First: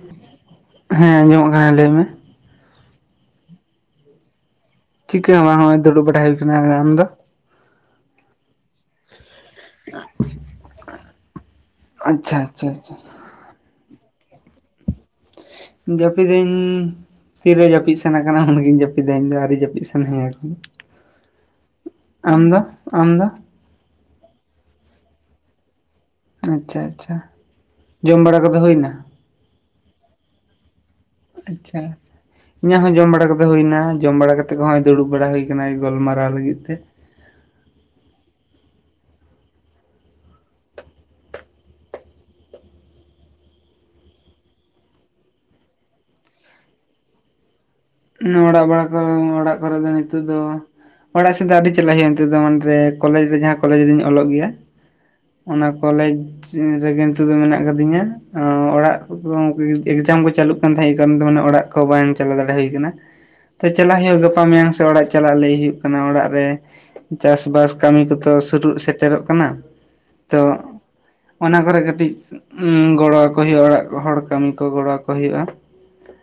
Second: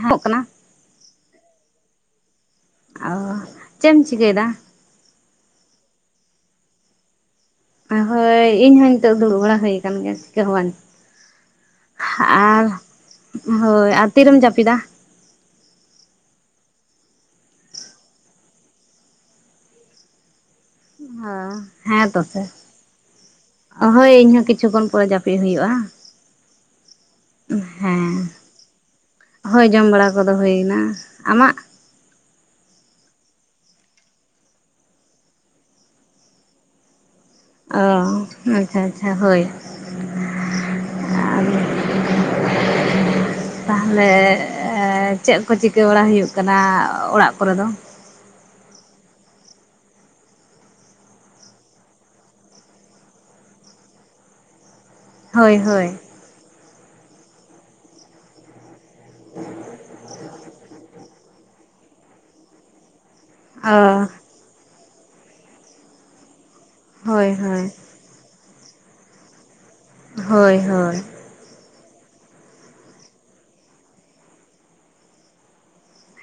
ᱦᱟᱜ [unintelligible] ᱠᱟᱱᱟ ᱦᱮᱸ ᱟᱡᱚᱢᱚᱜ ᱠᱟᱱᱟ ᱞᱟᱹᱭ ᱢᱮ ᱚ ᱪᱮᱫ ᱮᱢ ᱪᱤᱠᱟᱹᱭ ᱫᱟ ᱪᱤᱠᱟᱹ ᱦᱚᱵᱟᱝ ᱦᱚᱜ-ᱚᱭ ᱫᱩᱲᱩᱵ ᱵᱟᱲᱟ ᱦᱩᱭ ᱟᱠᱟᱱᱟ ᱟᱢ ᱫᱚ ᱦᱳᱭ ᱤᱧᱦᱚᱸ ᱱᱤᱛᱚᱜ ᱫᱩᱲᱩᱵ ᱵᱟᱲᱟ ᱦᱩᱭ ᱟᱠᱟᱱ ᱜᱮᱭᱟ ᱪᱤᱠᱟᱹ ᱦᱚᱸᱵᱟᱝ ᱟᱪᱪᱷᱟ ᱟᱪᱪᱷᱟ ᱟᱪᱪᱷᱟ ᱦᱳᱭ ᱟᱨ ᱛᱤᱨᱮᱢ ᱡᱟᱹᱯᱤᱫᱟ ᱡᱟᱹᱯᱤᱫᱟᱹᱧ ᱛᱤᱨᱮ ᱡᱟᱹᱯᱤᱫ ᱥᱟᱱᱟ ᱠᱟᱱᱟ ᱤᱧ ᱡᱟᱹᱯᱤᱫᱟ ᱤᱧᱫᱚ ᱟᱹᱣᱨᱤ ᱡᱟᱹᱯᱤᱫ ᱥᱟᱱᱟᱧᱟ ᱟᱨᱠᱤ ᱦᱳᱸ ᱦᱮᱸ ᱛᱚ ᱯᱮ ᱟᱢ ᱫᱚ ᱦᱳᱭ ᱤᱧᱦᱚᱸ ᱠᱤᱪᱷᱩᱜᱚᱱ ᱯᱚᱨᱮ ᱡᱟᱹᱯᱤᱫ ᱦᱩᱭᱩᱜ-ᱟ ᱟᱪᱪᱷᱟ ᱟᱪᱪᱷᱟ ᱡᱚᱢ ᱵᱟᱲᱟ ᱠᱚᱫᱚ ᱦᱩᱭ ᱮᱱᱟ ᱦᱚᱭ ᱡᱚᱢ ᱵᱟᱲᱟ ᱠᱚᱫᱚ ᱦᱩᱭ ᱮᱱᱟ ᱟᱪᱪᱷᱟ ᱤᱧᱟᱹᱜ ᱦᱚᱸ ᱡᱚᱢ ᱵᱟᱲᱟ ᱠᱟᱛᱮ ᱦᱩᱭᱱᱟ ᱡᱚᱢ ᱵᱟᱲᱟ ᱠᱟᱛᱮ ᱠᱚᱦᱚᱭ ᱫᱩᱲᱩᱵ ᱵᱟᱲᱟ ᱦᱩᱭ ᱟᱠᱟᱱᱟ ᱜᱟᱞᱢᱟᱨᱟᱣ ᱞᱟᱹᱜᱤᱫ ᱛᱮ ᱚ ᱟᱪᱪᱷᱟ ᱟᱪᱪᱷᱟ ᱦᱳᱭ ᱟᱨ ᱛᱟᱦᱚᱞᱮ ᱪᱮᱫ ᱠᱚ ᱪᱤᱠᱟᱹ ᱵᱟᱲᱟ ᱦᱩᱭᱩᱜ ᱠᱟᱱᱟ ᱚᱲᱟᱜ ᱠᱚᱨᱮ ᱫᱚ ᱚᱲᱟᱜ ᱵᱟᱲᱟ ᱠᱚ ᱚᱲᱟᱜ ᱠᱚᱨᱮ ᱫᱚ ᱱᱤᱛᱚᱜ ᱫᱚ ᱚᱲᱟᱜ ᱥᱮᱫ ᱫᱚ ᱟᱹᱰᱤ ᱪᱟᱞᱟᱜ ᱦᱩᱭᱩᱜ-ᱟ ᱱᱤᱛᱚᱜ ᱫᱚ ᱢᱟᱱ ᱨᱮ ᱠᱚᱞᱮᱡᱽ ᱨᱮ ᱡᱟᱦᱟᱸ ᱠᱚᱞᱮᱡᱽ ᱨᱤᱧ ᱚᱞᱚᱜ ᱜᱮᱭᱟ ᱦᱳᱭ ᱚᱱᱟ ᱦᱳᱭ ᱠᱚᱞᱮᱡᱽ ᱨᱮᱜᱮ ᱱᱤᱛᱚᱜ ᱫᱚ ᱢᱮᱱᱟᱜ ᱟᱠᱟᱫᱤᱧᱟ᱾ ᱮᱸᱻ ᱚᱲᱟᱜ ᱼᱼ [unintelligible] ᱮᱠᱡᱟᱢ ᱠᱚ ᱪᱟᱹᱞᱩᱜ ᱠᱟᱱ ᱛᱟᱦᱮᱸᱜ ᱮ ᱠᱟᱨᱚᱱ ᱛᱮ ᱢᱟᱱᱮ ᱚᱲᱟᱜ ᱠᱚ ᱵᱟᱝ ᱪᱟᱞᱟᱣ ᱫᱟᱲᱮ ᱦᱩᱭ ᱠᱟᱱᱟ। ᱛᱚ ᱚ ᱪᱟᱞᱟᱜ ᱦᱩᱭᱩᱜ ᱜᱟᱯᱟ ᱢᱮᱭᱟᱝ ᱥᱮᱫ ᱚᱲᱟᱜ ᱪᱟᱞᱟᱜ ᱞᱟᱹᱭ ᱦᱩᱭᱩᱜ ᱠᱟᱱᱟ ᱚᱲᱟᱜ ᱨᱮ। ᱦᱳᱭ ᱦᱳᱭ ᱪᱟᱥᱵᱟᱥ ᱠᱟᱹᱢᱤ ᱠᱚᱫᱚ ᱥᱩᱨᱩᱜ ᱥᱮᱴᱮᱨᱚᱜ ᱠᱟᱱᱟ। ᱛᱚ ᱦᱳᱭ ᱦᱳᱭ ᱚᱱᱟ ᱠᱚᱨᱮ ᱠᱟᱹᱴᱤᱡ ᱜᱚᱲᱚ ᱟᱠᱚ ᱦᱩᱭᱩᱜᱼᱟ ᱚᱲᱟᱜ ᱦᱚᱲ ᱠᱟᱹᱢᱤ ᱠᱚ ᱜᱚᱲᱚ ᱟᱠᱚ ᱦᱩᱭᱩᱜᱼᱟ।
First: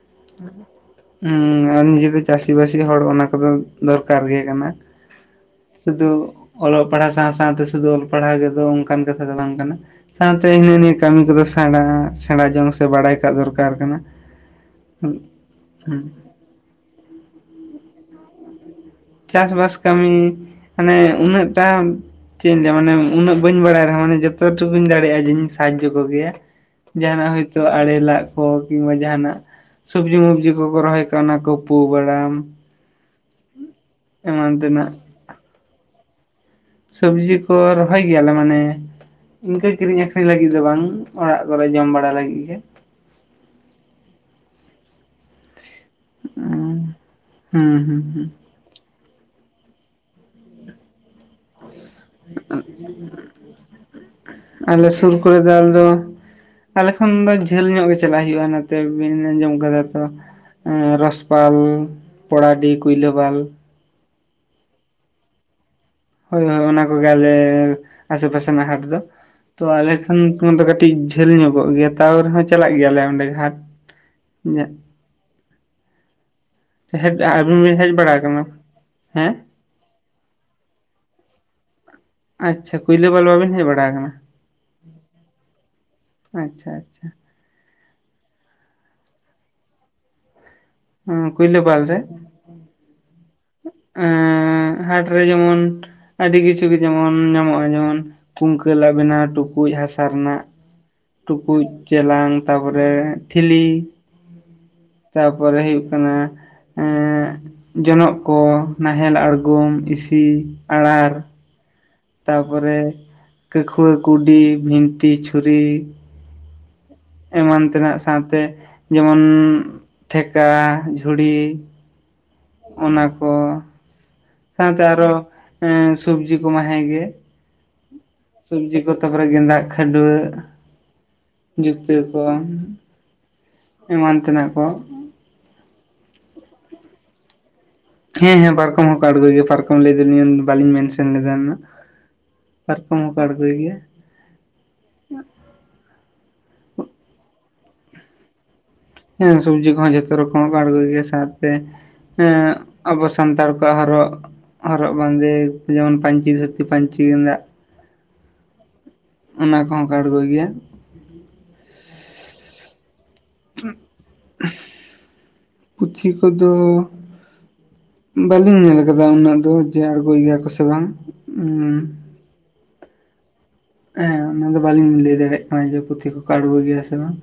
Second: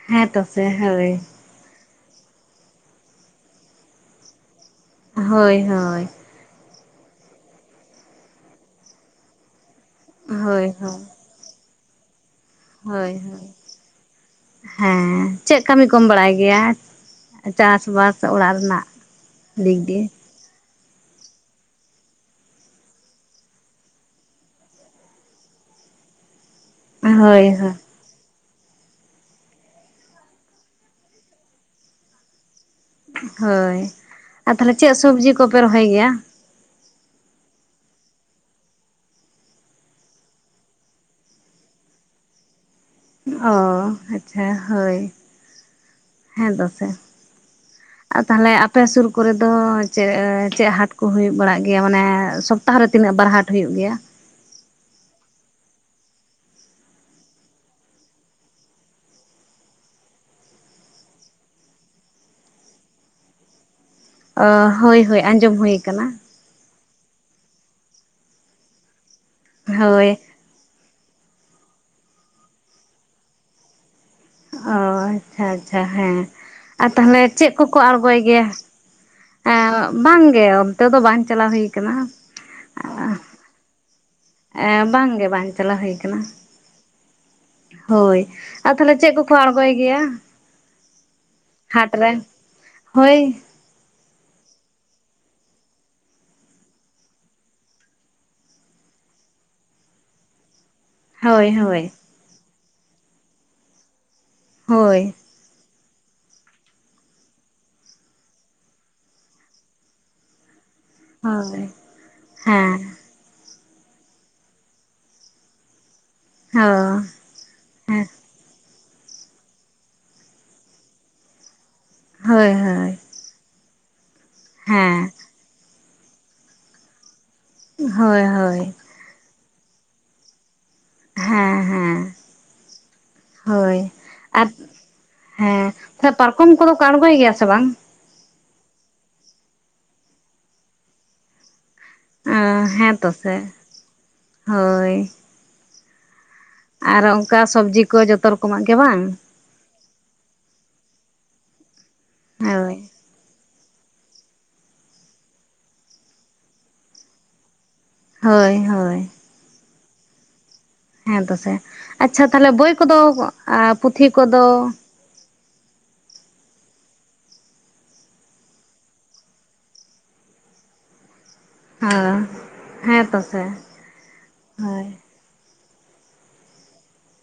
ᱦᱮᱸ ᱛᱚ ᱥᱮ ᱦᱳᱭ᱾ ᱦᱮᱸ ᱟᱢ ᱡᱩᱫᱤ ᱪᱟᱹᱥᱤ ᱵᱟᱥᱤ ᱦᱚᱲ ᱚᱱᱟ ᱠᱚᱫᱚ ᱫᱚᱨᱠᱟᱨ ᱜᱮ ᱠᱟᱱᱟ। ᱦᱳᱭ ᱦᱳᱭ ᱦᱳᱭ ᱥᱩᱫᱷᱩ ᱼᱼ ᱚᱞᱚᱜ ᱯᱟᱲᱦᱟᱣ ᱥᱟᱶ ᱥᱟᱶᱛᱮ ᱥᱩᱫᱷᱩ ᱚᱞ ᱯᱟᱲᱦᱟᱣ ᱨᱮᱫᱚ [unintelligible] ᱚᱱᱠᱟᱱ ᱠᱟᱛᱷᱟ ᱫᱚ ᱵᱟᱝ ᱠᱟᱱᱟ। ᱥᱟᱶᱛᱮ ᱦᱳᱭ ᱦᱤᱱᱟᱹ ᱱᱤᱭᱟᱹ ᱠᱟᱹᱢᱤ ᱠᱚᱫᱚ ᱥᱮᱬᱟ᱾ ᱥᱮᱬᱟ ᱡᱚᱝ। ᱥᱮ ᱵᱟᱲᱟᱭ ᱦᱳᱭ ᱠᱟᱜ ᱦᱳᱭ ᱫᱚᱨᱠᱟᱨ ᱠᱟᱱᱟ ᱦᱮᱸ ᱪᱮᱫ ᱠᱟᱹᱢᱤ ᱠᱚᱢ ᱵᱟᱲᱟᱭ ᱜᱮᱭᱟ ᱪᱟᱥ ᱵᱟᱥ ᱚᱲᱟᱜ ᱨᱮᱱᱟᱜ ᱪᱟᱥᱵᱟᱥ ᱫᱤᱠ ᱫᱤᱭᱮ ᱠᱟᱹᱢᱤ ᱢᱟᱱᱮ ᱩᱱᱟᱹᱜᱴᱟ ᱪᱮᱫ ᱤᱧ ᱞᱟᱹ ᱢᱟᱱᱮ ᱩᱱᱟᱹᱜ ᱵᱟᱹᱧ ᱵᱟᱲᱟᱭ ᱨᱮᱦᱚᱸᱟᱱ ᱡᱚᱛᱚ ᱴᱩᱠᱩᱧ ᱫᱟᱲᱮᱭᱟᱜᱼᱟ ᱡᱮᱧ ᱥᱟᱦᱟᱡᱽᱡᱚ ᱠᱚᱜᱮᱭᱟ। ᱡᱟᱦᱱᱟᱜ ᱦᱳᱭ ᱦᱳᱭᱛᱳ ᱦᱳᱭ ᱟᱲᱮ ᱞᱟᱜ ᱼᱼ ᱠᱚ ᱠᱤᱢᱵᱟ ᱡᱟᱦᱟᱱᱟᱜ ᱥᱚᱵᱽᱡᱤ ᱢᱚᱵᱽᱡᱤ ᱠᱚᱠᱚ ᱨᱚᱦᱚᱭ ᱠᱟᱜᱼᱟ ᱚᱱᱟ ᱠᱚ ᱯᱩ ᱵᱟᱟᱲᱟᱢ। ᱦᱳᱭ ᱟᱨ ᱛᱟᱦᱟᱞᱮ ᱛᱮᱱᱟᱜ ᱪᱮᱫ ᱥᱚᱵᱽᱡᱤ ᱠᱚᱯᱮ ᱨᱚᱦᱚᱭ ᱜᱮᱭᱟ? ᱥᱚᱵᱽᱡᱤ ᱠᱚ ᱨᱚᱦᱚᱭ ᱜᱮᱭᱟᱞᱮ᱾ ᱢᱟᱱᱮ ᱼᱼ ᱤᱱᱠᱟᱹ ᱠᱤᱨᱤᱧ ᱟᱠᱷᱨᱤᱧ ᱞᱟᱹᱜᱤᱫ ᱫᱚ ᱵᱟᱝ᱾ ᱚᱲᱟᱜ ᱠᱚᱨᱮ ᱡᱚᱢ ᱵᱟᱲᱟ ᱞᱟᱹᱜᱤᱫ ᱜᱮ। ᱚᱦᱚ ᱟᱪᱪᱷᱟ ᱦᱳᱭ। ᱦᱮᱸ ᱫᱚᱥᱮ ᱦᱩᱸ ᱦᱩᱸ ᱟᱨ ᱦᱩᱸ ᱛᱟᱦᱟᱞᱮ ᱼᱼ ᱟᱯᱮ ᱥᱩᱨ ᱠᱚᱨᱮ ᱫᱚ ᱪᱮᱫ ᱪᱮᱫ ᱦᱟᱴ ᱠᱚ ᱦᱩᱭᱩᱜ ᱵᱟᱲᱟᱜ ᱜᱮᱭᱟ? ᱢᱟᱱᱮ ᱼᱼ ᱟᱞᱮ ᱥᱩᱨ ᱠᱚᱨᱮ ᱫᱚ ᱟᱞᱮ ᱫᱚ ᱼᱼ ᱛᱟᱦᱟᱞᱮ ᱠᱷᱟᱱ ᱫᱚ ᱡᱷᱟᱹᱞ ᱧᱚᱜ ᱜᱮ ᱪᱟᱞᱟᱜ ᱦᱳᱭᱳᱜᱼᱟ ᱚᱱᱟᱚᱛ ᱵᱤᱱ ᱟᱸᱡᱚᱢ ᱟᱠᱟᱫᱟ ᱛᱚ? ᱨᱟᱚᱥᱯᱟᱞ ᱯᱚᱲᱟᱰᱤ ᱠᱩᱭᱞᱟᱹ ᱵᱟᱞ। ᱚᱻ ᱦᱳᱭ ᱦᱳᱭ ᱟᱸᱡᱚᱢ ᱦᱩᱭ ᱠᱟᱱᱟ। ᱦᱳᱭ ᱦᱳᱭ ᱚᱱᱟ ᱠᱚᱜᱮ ᱟᱞᱮ ᱟᱥᱮ ᱯᱟᱥᱮ ᱨᱮᱱᱟᱜ ᱦᱟᱴ ᱫᱚ᱾ ᱛᱚ ᱟᱞᱮ ᱦᱳᱭ ᱠᱷᱟᱱ ᱼᱼ ᱠᱷᱚᱱ ᱫᱚ ᱠᱟᱹᱴᱤᱡ ᱡᱷᱟᱹᱞ ᱧᱚᱜᱚᱜ ᱜᱮᱭᱟ ᱛᱟᱣ ᱨᱮᱦᱚᱸ ᱪᱟᱞᱟᱜ ᱜᱮᱭᱟᱞᱮ ᱚᱸᱰᱮ ᱜᱷᱟᱴ। ᱚ ᱟᱪᱪᱷᱟ ᱟᱪᱪᱷᱟ ᱦᱮᱸ। ᱟᱨ ᱦᱮᱡ ᱛᱟᱦᱟᱞᱮ ᱪᱮᱫ ᱟᱹᱵᱤᱱ ᱵᱤᱱ ᱠᱚᱠᱚ ᱦᱮᱡ ᱵᱟᱲᱟ ᱟᱬᱜᱚᱭ ᱟᱠᱟᱱᱟ ᱜᱮᱭᱟ? ᱦᱮᱸ ᱮᱸᱻ ᱵᱟᱝ ᱜᱮ ᱚᱱᱛᱮ ᱫᱚ ᱵᱟᱝ ᱪᱟᱞᱟᱣ ᱦᱩᱭ ᱠᱟᱱᱟ। ᱟᱪᱪᱷᱟ ᱠᱩᱭᱞᱟᱹ ᱵᱟᱞ ᱵᱟᱵᱤᱱ ᱦᱮᱡ ᱵᱟᱲᱟ ᱠᱟᱱᱟ? ᱮ ᱵᱟᱝᱜᱮ ᱵᱟᱝ ᱪᱟᱞᱟᱣ ᱦᱩᱭ ᱟᱠᱟᱱᱟ। ᱟᱪᱪᱷᱟ ᱟᱪᱪᱷᱟ ᱦᱳᱭ ᱟᱨ ᱛᱟᱦᱟᱞᱮ ᱪᱮᱫ ᱠᱚᱠᱚ ᱟᱲᱜᱚᱭ ᱜᱮᱭᱟ? ᱠᱩᱭᱞᱟᱹᱵᱟᱞ ᱦᱟᱴ ᱨᱮ ᱨᱮᱱ ᱦᱳᱭ ᱼᱼ ᱮᱸ ᱦᱟᱴᱨᱮ ᱡᱮᱢᱚᱱ ᱟᱹᱰᱤ ᱠᱤᱪᱷᱩ ᱜᱮ ᱡᱮᱢᱚᱱ ᱧᱟᱢᱚᱜᱼᱟ᱾ ᱡᱮᱢᱚᱱ ᱼᱼ ᱠᱩᱝᱠᱟᱹᱞᱟᱜ ᱵᱮᱱᱟᱣ ᱴᱩᱠᱩᱡ ᱦᱟᱥᱟ ᱨᱮᱱᱟᱜ। ᱦᱳᱭ ᱴᱩᱠᱩᱡ ᱦᱳᱭ ᱪᱮᱞᱟᱝ ᱛᱟᱨᱯᱚᱨᱮ ᱴᱷᱤᱞᱤ। ᱦᱳᱭ ᱛᱟᱯᱚᱨᱮ ᱦᱩᱭᱩᱜ ᱠᱟᱱᱟ ᱮᱸᱻ ᱡᱚᱱᱚᱜ। ᱠᱚ ᱱᱟᱦᱮᱞ ᱟᱬᱜᱚᱢ ᱤᱥᱤ ᱟᱲᱟᱨ [unintelligible] ᱦᱳᱭ ᱛᱟᱯᱚᱨᱮ ᱦᱮᱸ ᱠᱟᱹᱠᱷᱩᱣᱟᱹ ᱠᱩᱰᱤ ᱵᱷᱤᱱᱴᱷᱤ ᱪᱷᱩᱨᱤ। ᱦᱚᱻ ᱮᱢᱟᱱ ᱛᱮᱱᱟᱜ ᱥᱟᱶᱛᱮ ᱡᱮᱢᱚᱱ ᱴᱷᱮᱠᱟ ᱡᱷᱩᱲᱤ। ᱦᱳᱭ ᱦᱳᱭ ᱚᱱᱟ ᱠᱚ ᱥᱟᱶᱛᱮ ᱦᱮᱸ ᱟᱨᱚ ᱮᱸᱻ ᱥᱚᱵᱡᱤ ᱠᱚᱢᱟ ᱦᱮᱸᱜ ᱜᱮ। ᱦᱳᱭ ᱦᱳᱭ ᱥᱚᱵᱽᱡᱤ ᱠᱚ ᱛᱟᱨᱯᱚᱨᱮ ᱜᱮᱸᱫᱟᱜ ᱠᱷᱟᱹᱰᱣᱟᱹᱜ। ᱦᱮᱸ ᱡᱩᱛᱟᱹ ᱦᱮᱸ ᱠᱚ ᱦᱳᱭ ᱮᱢᱟᱱ ᱟᱨ ᱛᱮᱱᱟᱜ ᱠᱚ᱾ ᱦᱮᱸ ᱛᱟᱦᱮᱞᱮ‌ ᱯᱟᱨᱠᱚᱢ ᱠᱚᱫᱚ ᱠᱚ ᱟᱬᱜᱚᱭ ᱜᱮᱭᱟ ᱥᱮ ᱵᱟᱝ? ᱦᱮᱸ ᱦᱮᱸ ᱯᱟᱨᱠᱚᱢ ᱦᱚᱸ ᱠᱚ ᱟᱜᱩᱭ ᱜᱮ ᱯᱟᱨᱠᱚᱢ ᱞᱟᱹᱭ ᱫᱟᱹᱞᱤᱧ ᱵᱟᱞᱤᱧ ᱢᱮᱱᱥᱮᱱ ᱞᱮᱫᱟ ᱱᱟᱜᱼᱼᱼ ᱟᱸᱻ ᱦᱮᱸᱛᱚ ᱥᱮ ᱦᱚᱭ᱾ ᱟᱨ ᱚᱱᱠᱟ ᱥᱚᱵᱽᱡᱤ ᱠᱚ ᱡᱚᱛᱚ ᱨᱚᱠᱚᱢᱟᱜ ᱜᱮ ᱵᱟᱝ? ᱦᱮᱸ ᱥᱚᱵᱽᱡᱤ ᱠᱚᱦᱚᱸ ᱡᱷᱚᱛᱚ ᱨᱚᱠᱚᱢᱟᱜ ᱠᱚ ᱟᱬᱜᱩᱭ ᱜᱮᱭᱟ ᱥᱟᱶᱛᱮᱼᱼ ᱦᱮᱸᱜ ᱦᱳᱭ ᱟᱵᱚ ᱥᱟᱱᱛᱟᱲ ᱠᱚᱣᱟᱜ ᱦᱚᱨᱚᱜᱼᱼ ᱦᱚᱨᱚᱜ ᱵᱟᱸᱫᱮ ᱡᱮᱢᱚᱱ ᱯᱟᱧᱪᱤ ᱫᱷᱩᱛᱤ ᱯᱟᱹᱧᱪᱤ ᱜᱮᱸᱫᱟᱜᱼᱼ ᱦᱚᱭ ᱦᱚᱭ᱾ ᱚᱱᱟ ᱠᱚᱦᱚᱸ ᱠᱚ ᱟᱬᱜᱩᱭ ᱜᱮᱭᱟ᱾ ᱦᱮᱸ ᱛᱚ ᱥᱮ ᱟᱪᱪᱷᱟ ᱛᱟᱦᱚᱞᱮ ᱵᱳᱭ ᱠᱚᱫᱚ ᱮᱸ ᱯᱩᱛᱷᱤ ᱠᱚᱫᱚᱼᱼ ᱯᱩᱪᱷᱤ ᱠᱚᱫᱚᱼᱼ ᱵᱟᱹᱞᱤᱧ ᱧᱮᱞ ᱠᱟᱫᱟ ᱩᱱᱟᱹᱜ ᱫᱚ ᱡᱮ ᱟᱬᱜᱩᱭ ᱜᱮᱭᱟ ᱠᱚ ᱥᱮ ᱵᱟᱝ। ᱮᱸᱻ ᱦᱮᱸ ᱦᱮᱸ ᱛᱚ ᱥᱮ ᱦᱮᱸ ᱚᱱᱟᱫᱚ ᱵᱟᱹᱞᱤᱧ ᱞᱟᱹᱭ ᱫᱟᱲᱮᱭᱟᱜ ᱠᱟᱱᱟ ᱡᱮ ᱯᱩᱛᱷᱤ ᱠᱚᱠᱚ ᱟᱬᱜᱚᱭ ᱜᱮᱭᱟ ᱥᱮ ᱵᱟᱝ।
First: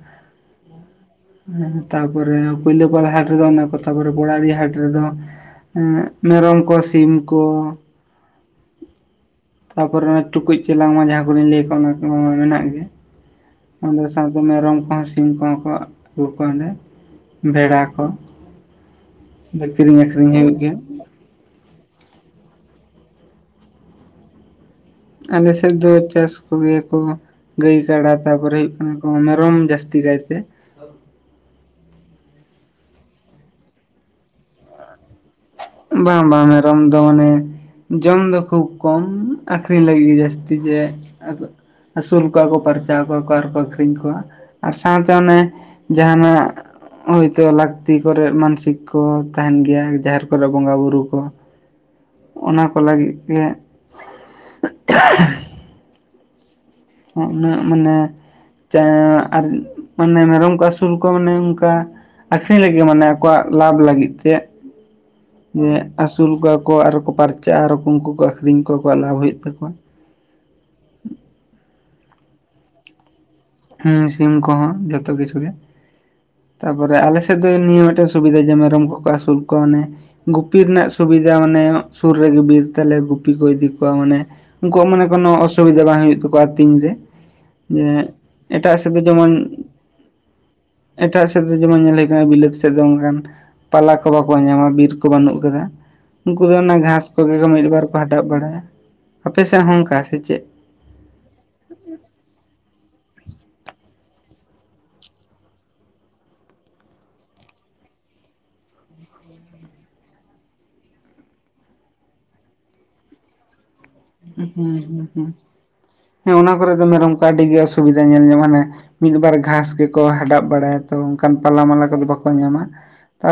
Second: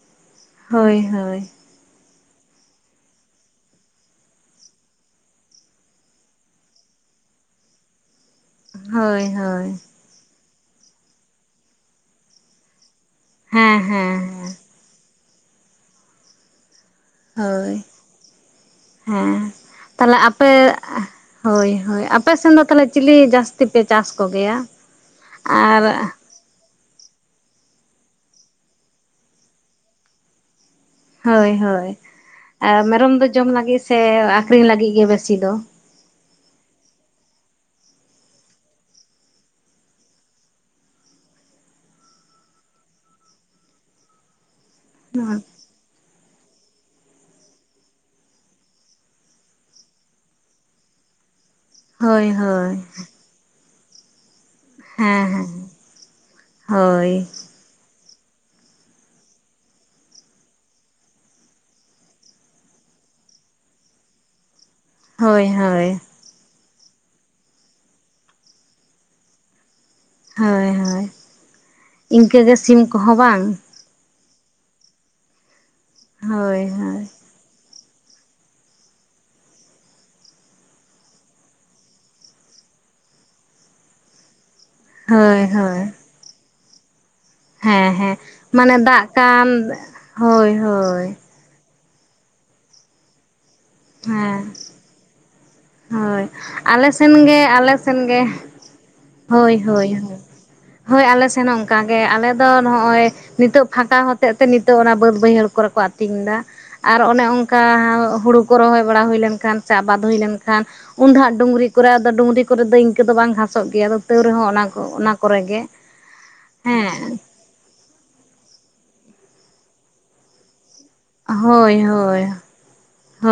ᱦᱳᱭ ᱦᱳᱭ ᱦᱮᱸ ᱛᱟᱨᱯᱚᱨᱮ ᱯᱩᱭᱞᱟᱹ ᱯᱟᱲᱟ ᱦᱟᱴ ᱨᱮᱫᱚ ᱚᱱᱟ ᱠᱚ ᱛᱟᱯᱚᱨᱮ ᱯᱚᱲᱟᱵᱤ ᱦᱟᱴ ᱨᱮᱫᱚᱼᱼ ᱮᱸᱜ ᱢᱮᱨᱚᱢ ᱠᱚ ᱥᱤᱢ ᱠᱚ᱾ ᱦᱚᱭ ᱦᱚᱭ᱾ ᱯᱚᱨᱮ ᱴᱩᱠᱩᱡ ᱪᱮᱞᱟᱝ ᱢᱟ ᱡᱟᱦᱟᱸ ᱠᱩᱞᱤᱧ ᱞᱟᱹᱭ ᱟᱠᱟᱜ ᱚᱱᱟ ᱠᱚ ᱢᱮᱱᱟᱜ ᱜᱮ᱾ ᱦᱮᱸ ᱦᱮᱸ ᱛᱟᱨ ᱩᱱᱠᱩ ᱦᱮᱸ ᱢᱮᱨᱚᱢ ᱠᱚᱦᱚᱸ ᱥᱤᱢ ᱠᱚᱦᱚᱸ ᱠᱚ ᱟᱹᱜᱩ ᱠᱚᱣᱟ ᱚᱸᱰᱮ ᱵᱷᱮᱲᱟ ᱦᱳᱭ ᱠᱚ᱾ ᱦᱮᱸ ᱠᱤᱨᱤᱧ ᱛᱟᱦᱚᱞᱮ ᱟᱹᱠᱷᱨᱤᱧ ᱟᱯᱮᱼᱼ ᱦᱩᱭᱩᱜ ᱜᱮᱭᱟ ᱦᱳᱭ ᱦᱳᱭ ᱟᱯᱮ ᱥᱮᱱ ᱫᱚ ᱛᱟᱦᱚᱞᱮ ᱪᱤᱞᱤ ᱡᱟᱥᱛᱤ ᱯᱮ ᱪᱟᱥ ᱠᱚ ᱜᱮᱭᱟ? ᱟᱞᱮ ᱥᱮᱫ ᱫᱚ ᱪᱟᱥᱼᱼ ᱠᱚᱜᱮ ᱠᱚ ᱜᱟᱹᱭ ᱠᱟᱰᱟ ᱛᱟᱯᱚᱨᱮ ᱦᱩᱭᱩᱜ ᱠᱟᱱᱟ ᱠᱚ ᱢᱮᱨᱚᱢ ᱡᱟᱹᱥᱛᱤ ᱠᱟᱭ ᱛᱮ᱾ ᱦᱚᱭ ᱦᱚᱭ ᱮ ᱢᱮᱨᱚᱢ ᱫᱚ ᱡᱚᱢ ᱞᱟᱜᱤᱫ ᱥᱮ ᱟᱠᱷᱨᱤᱧ ᱞᱟᱹᱜᱤᱫ ᱜᱮ ᱵᱮᱥᱤ ᱫᱚᱼᱼ ᱵᱟᱝ ᱵᱟᱝ ᱢᱮᱨᱚᱢ ᱫᱚ ᱢᱟᱱᱮ ᱡᱚᱢ ᱫᱚ ᱠᱷᱩᱵ ᱠᱚᱢ ᱟᱠᱷᱨᱤᱧ ᱞᱟᱹᱜᱤᱫ ᱜᱮ ᱡᱟᱹᱥᱛᱤ ᱜᱮ ᱟᱫᱚ ᱟᱹᱥᱩᱞ ᱠᱚᱣᱟ ᱠᱚ ᱯᱟᱨᱪᱟᱣ ᱠᱚᱣᱟ ᱠᱚ ᱟᱨ ᱠᱚ ᱟᱹᱠᱷᱨᱤᱧ ᱠᱚᱣᱟ ᱟᱨ ᱥᱟᱶᱛᱮ ᱚᱱᱮ ᱡᱟᱦᱟᱸᱱᱟᱜ ᱦᱳᱭᱛᱚ ᱞᱟᱹᱠᱛᱤ ᱠᱚᱨᱮᱜ ᱢᱟᱱᱥᱤᱠ ᱠᱚ ᱛᱟᱦᱮᱸᱱ ᱜᱮᱭᱟ ᱡᱟᱦᱮᱨ ᱠᱚᱨᱮ ᱵᱚᱸᱜᱟ ᱵᱩᱨᱩ ᱠᱚ ᱦᱳᱭ ᱚᱱᱟ ᱦᱳᱭ ᱠᱚ ᱞᱟᱜᱤᱫ ᱜᱮ ᱦᱮᱸᱻ ᱦᱮᱸᱻ᱾ ᱦᱚᱸ ᱩᱱᱟᱹᱜ ᱢᱟᱱᱮ ᱪᱟᱸᱭᱟᱜ ᱟᱨ ᱢᱟᱱᱮ ᱢᱮᱨᱚᱢ ᱠᱚ ᱟᱹᱥᱩᱞ ᱠᱚᱣᱟ ᱢᱟᱱᱮ ᱚᱱᱠᱟ ᱟᱠᱷᱨᱤᱧ ᱞᱟᱹᱜᱤᱜ ᱢᱟᱱᱮ ᱟᱠᱚᱣᱟᱜ ᱞᱟᱵᱷ ᱞᱟᱹᱜᱤᱫ ᱛᱮ᱾ ᱦᱳᱭ ᱡᱮ ᱦᱳᱭ ᱟᱥᱩᱞ ᱠᱚᱣᱟ ᱠᱚ ᱟᱨ ᱠᱚ ᱯᱟᱨᱪᱟᱜ-ᱟ, ᱟᱨᱚ ᱠᱚ ᱩᱱᱠᱩ ᱠᱚ ᱟᱠᱷᱨᱤᱧ ᱠᱚᱣᱟ ᱟᱠᱚᱣᱟᱜ ᱞᱟᱵᱷ ᱦᱩᱭᱩᱜ ᱛᱟᱠᱚᱣᱟ᱾ ᱦᱳᱭ ᱦᱳᱭ ᱤᱱᱠᱟᱹ ᱜᱮ ᱥᱤᱢ ᱠᱚᱦᱚᱸ ᱵᱟᱝ? ᱦᱩᱸ ᱥᱤᱢ ᱠᱚᱦᱚᱸ ᱡᱚᱛᱚ ᱠᱤᱪᱷᱩ ᱜᱮ᱾ ᱦᱳᱭ ᱛᱟᱨᱯᱚᱨᱮ ᱦᱳᱭ ᱟᱞᱮ ᱥᱮᱜ ᱫᱚ ᱱᱤᱭᱟᱹ ᱴᱤᱜᱴᱮᱜ ᱥᱩᱵᱤᱫᱟ ᱡᱮ ᱢᱮᱨᱚᱢ ᱠᱚᱠᱚ ᱟᱥᱩᱞ ᱠᱚᱣᱟ ᱢᱟᱱᱮ ᱜᱩᱯᱤ ᱨᱮᱱᱟᱜ ᱥᱩᱵᱤᱫᱟ ᱢᱟᱱᱮ ᱥᱩᱨ ᱨᱮᱜᱮ ᱵᱤᱨ ᱛᱟᱞᱮ ᱜᱩᱯᱤ ᱠᱚ ᱤᱫᱤ ᱠᱚᱣᱟ ᱢᱟᱱᱮ ᱩᱱᱠᱩᱣᱟᱜ ᱢᱟᱱᱮ ᱠᱳᱱᱳ ᱦᱳᱭ ᱚᱥᱩᱵᱤᱫᱟ ᱵᱟᱝ ᱦᱩᱭᱩᱜ ᱛᱟᱠᱚᱣᱟ ᱟᱛᱤᱧ ᱨᱮ᱾ ᱡᱮ ᱦᱮᱸᱻ ᱦᱮᱸᱻ ᱢᱟᱱᱮ ᱮᱴᱟᱜ ᱥᱮᱫ ᱫᱚ ᱫᱟᱜ ᱡᱮᱢᱚᱱ ᱠᱟᱱ ᱦᱳᱭᱻ ᱦᱳᱭ᱾ ᱮᱴᱟᱜ ᱥᱮᱫ ᱫᱚ ᱡᱮᱢᱚᱱ ᱧᱮᱞ ᱦᱩᱭᱩᱜ ᱠᱟᱱᱟ ᱵᱤᱞᱟᱹᱛ ᱥᱮᱫ ᱫᱚ ᱚᱱᱠᱟᱱ ᱯᱟᱞᱟ ᱠᱚ ᱵᱟᱠᱚ ᱦᱮᱸ ᱧᱟᱢᱟ ᱵᱤᱨ ᱠᱚ ᱵᱟᱱᱩᱜ ᱠᱟᱫᱟ᱾ ᱦᱳᱭ ᱩᱱᱠᱩ ᱜᱮ ᱚᱱᱟ ᱟᱞᱮ ᱜᱷᱟᱸᱥ ᱥᱮᱱ ᱠᱚᱜᱮ ᱜᱮ ᱠᱚ ᱢᱤᱫ ᱟᱞᱮ ᱵᱟᱨ ᱠᱚ ᱥᱮᱱ ᱜᱮ ᱦᱟᱰᱟᱵ ᱵᱟᱲᱟᱭᱟ ᱟᱯᱮ ᱦᱳᱭ ᱥᱮᱜ ᱦᱚᱸ ᱦᱳᱭ ᱚᱝᱠᱟ ᱦᱳᱭ ᱥᱮ ᱪᱮᱫ? ᱦᱳᱭ ᱟᱞᱮ ᱥᱮᱱ ᱦᱚᱸ ᱚᱱᱠᱟ ᱜᱮ ᱟᱞᱮ ᱫᱚ ᱱᱚᱜ-ᱚᱭ ᱱᱤᱛᱚᱜ ᱯᱷᱟᱸᱠᱟ ᱦᱚᱛᱮᱜ ᱛᱮ ᱱᱤᱛᱚᱜ ᱚᱱᱟ ᱵᱟᱹᱫᱽ ᱵᱟᱹᱭᱦᱟᱹᱲ ᱠᱚᱨᱮ ᱠᱚ ᱟᱛᱤᱧ ᱫᱟ᱾ ᱟᱨ ᱚᱱᱮ ᱚᱱᱠᱟ ᱦᱩᱲᱩ ᱠᱚ ᱨᱚᱦᱚᱭ ᱵᱟᱲᱟ ᱦᱩᱭ ᱞᱮᱱᱠᱷᱟᱱ ᱥᱮ ᱟᱵᱟᱫᱽ ᱦᱩᱭ ᱞᱮᱱ‌ ᱠᱷᱟᱱ ᱩᱱ ᱫᱚ ᱦᱟᱸᱜ ᱰᱩᱝᱜᱽᱨᱤ ᱠᱚᱨᱮ, ᱟᱫᱚ ᱰᱩᱝᱨᱤ ᱠᱚᱨᱮ ᱫᱚ ᱤᱱᱠᱟᱹ ᱫᱚ ᱵᱟᱝ ᱜᱷᱟᱸᱥᱚᱜ ᱜᱮᱭᱟ ᱟᱫᱚ ᱛᱟᱹᱣ ᱨᱮᱦᱚᱸ ᱩᱸ ᱚᱱᱟ ᱦᱩᱸᱻ ᱠᱚ ᱦᱩᱸᱻ ᱚᱱᱟ ᱦᱩᱸᱻ ᱠᱚᱨᱮ ᱜᱮ ᱦᱮᱸ ᱚᱱᱟ ᱠᱚᱨᱮ ᱫᱚ ᱦᱮᱸ ᱢᱮᱨᱚᱢ ᱠᱚ ᱟᱰᱤ ᱜᱮ ᱟᱥᱩ ᱥᱩᱵᱤᱫᱟ ᱧᱮᱞ ᱧᱟᱢᱚᱜ-ᱟ ᱦᱟᱱᱮ ᱢᱤᱫ ᱵᱟᱨ ᱜᱷᱟᱸᱥ ᱜᱮᱠᱚ ᱦᱟᱰᱟᱵ ᱵᱟᱲᱟᱭᱟ᱾ ᱛᱚ ᱚᱱᱠᱟᱱ ᱯᱟᱞᱟ ᱦᱳᱭ ᱢᱟᱞᱟ ᱠᱚᱫᱚ ᱦᱳᱭ ᱵᱟᱠᱚ ᱧᱟᱢᱟ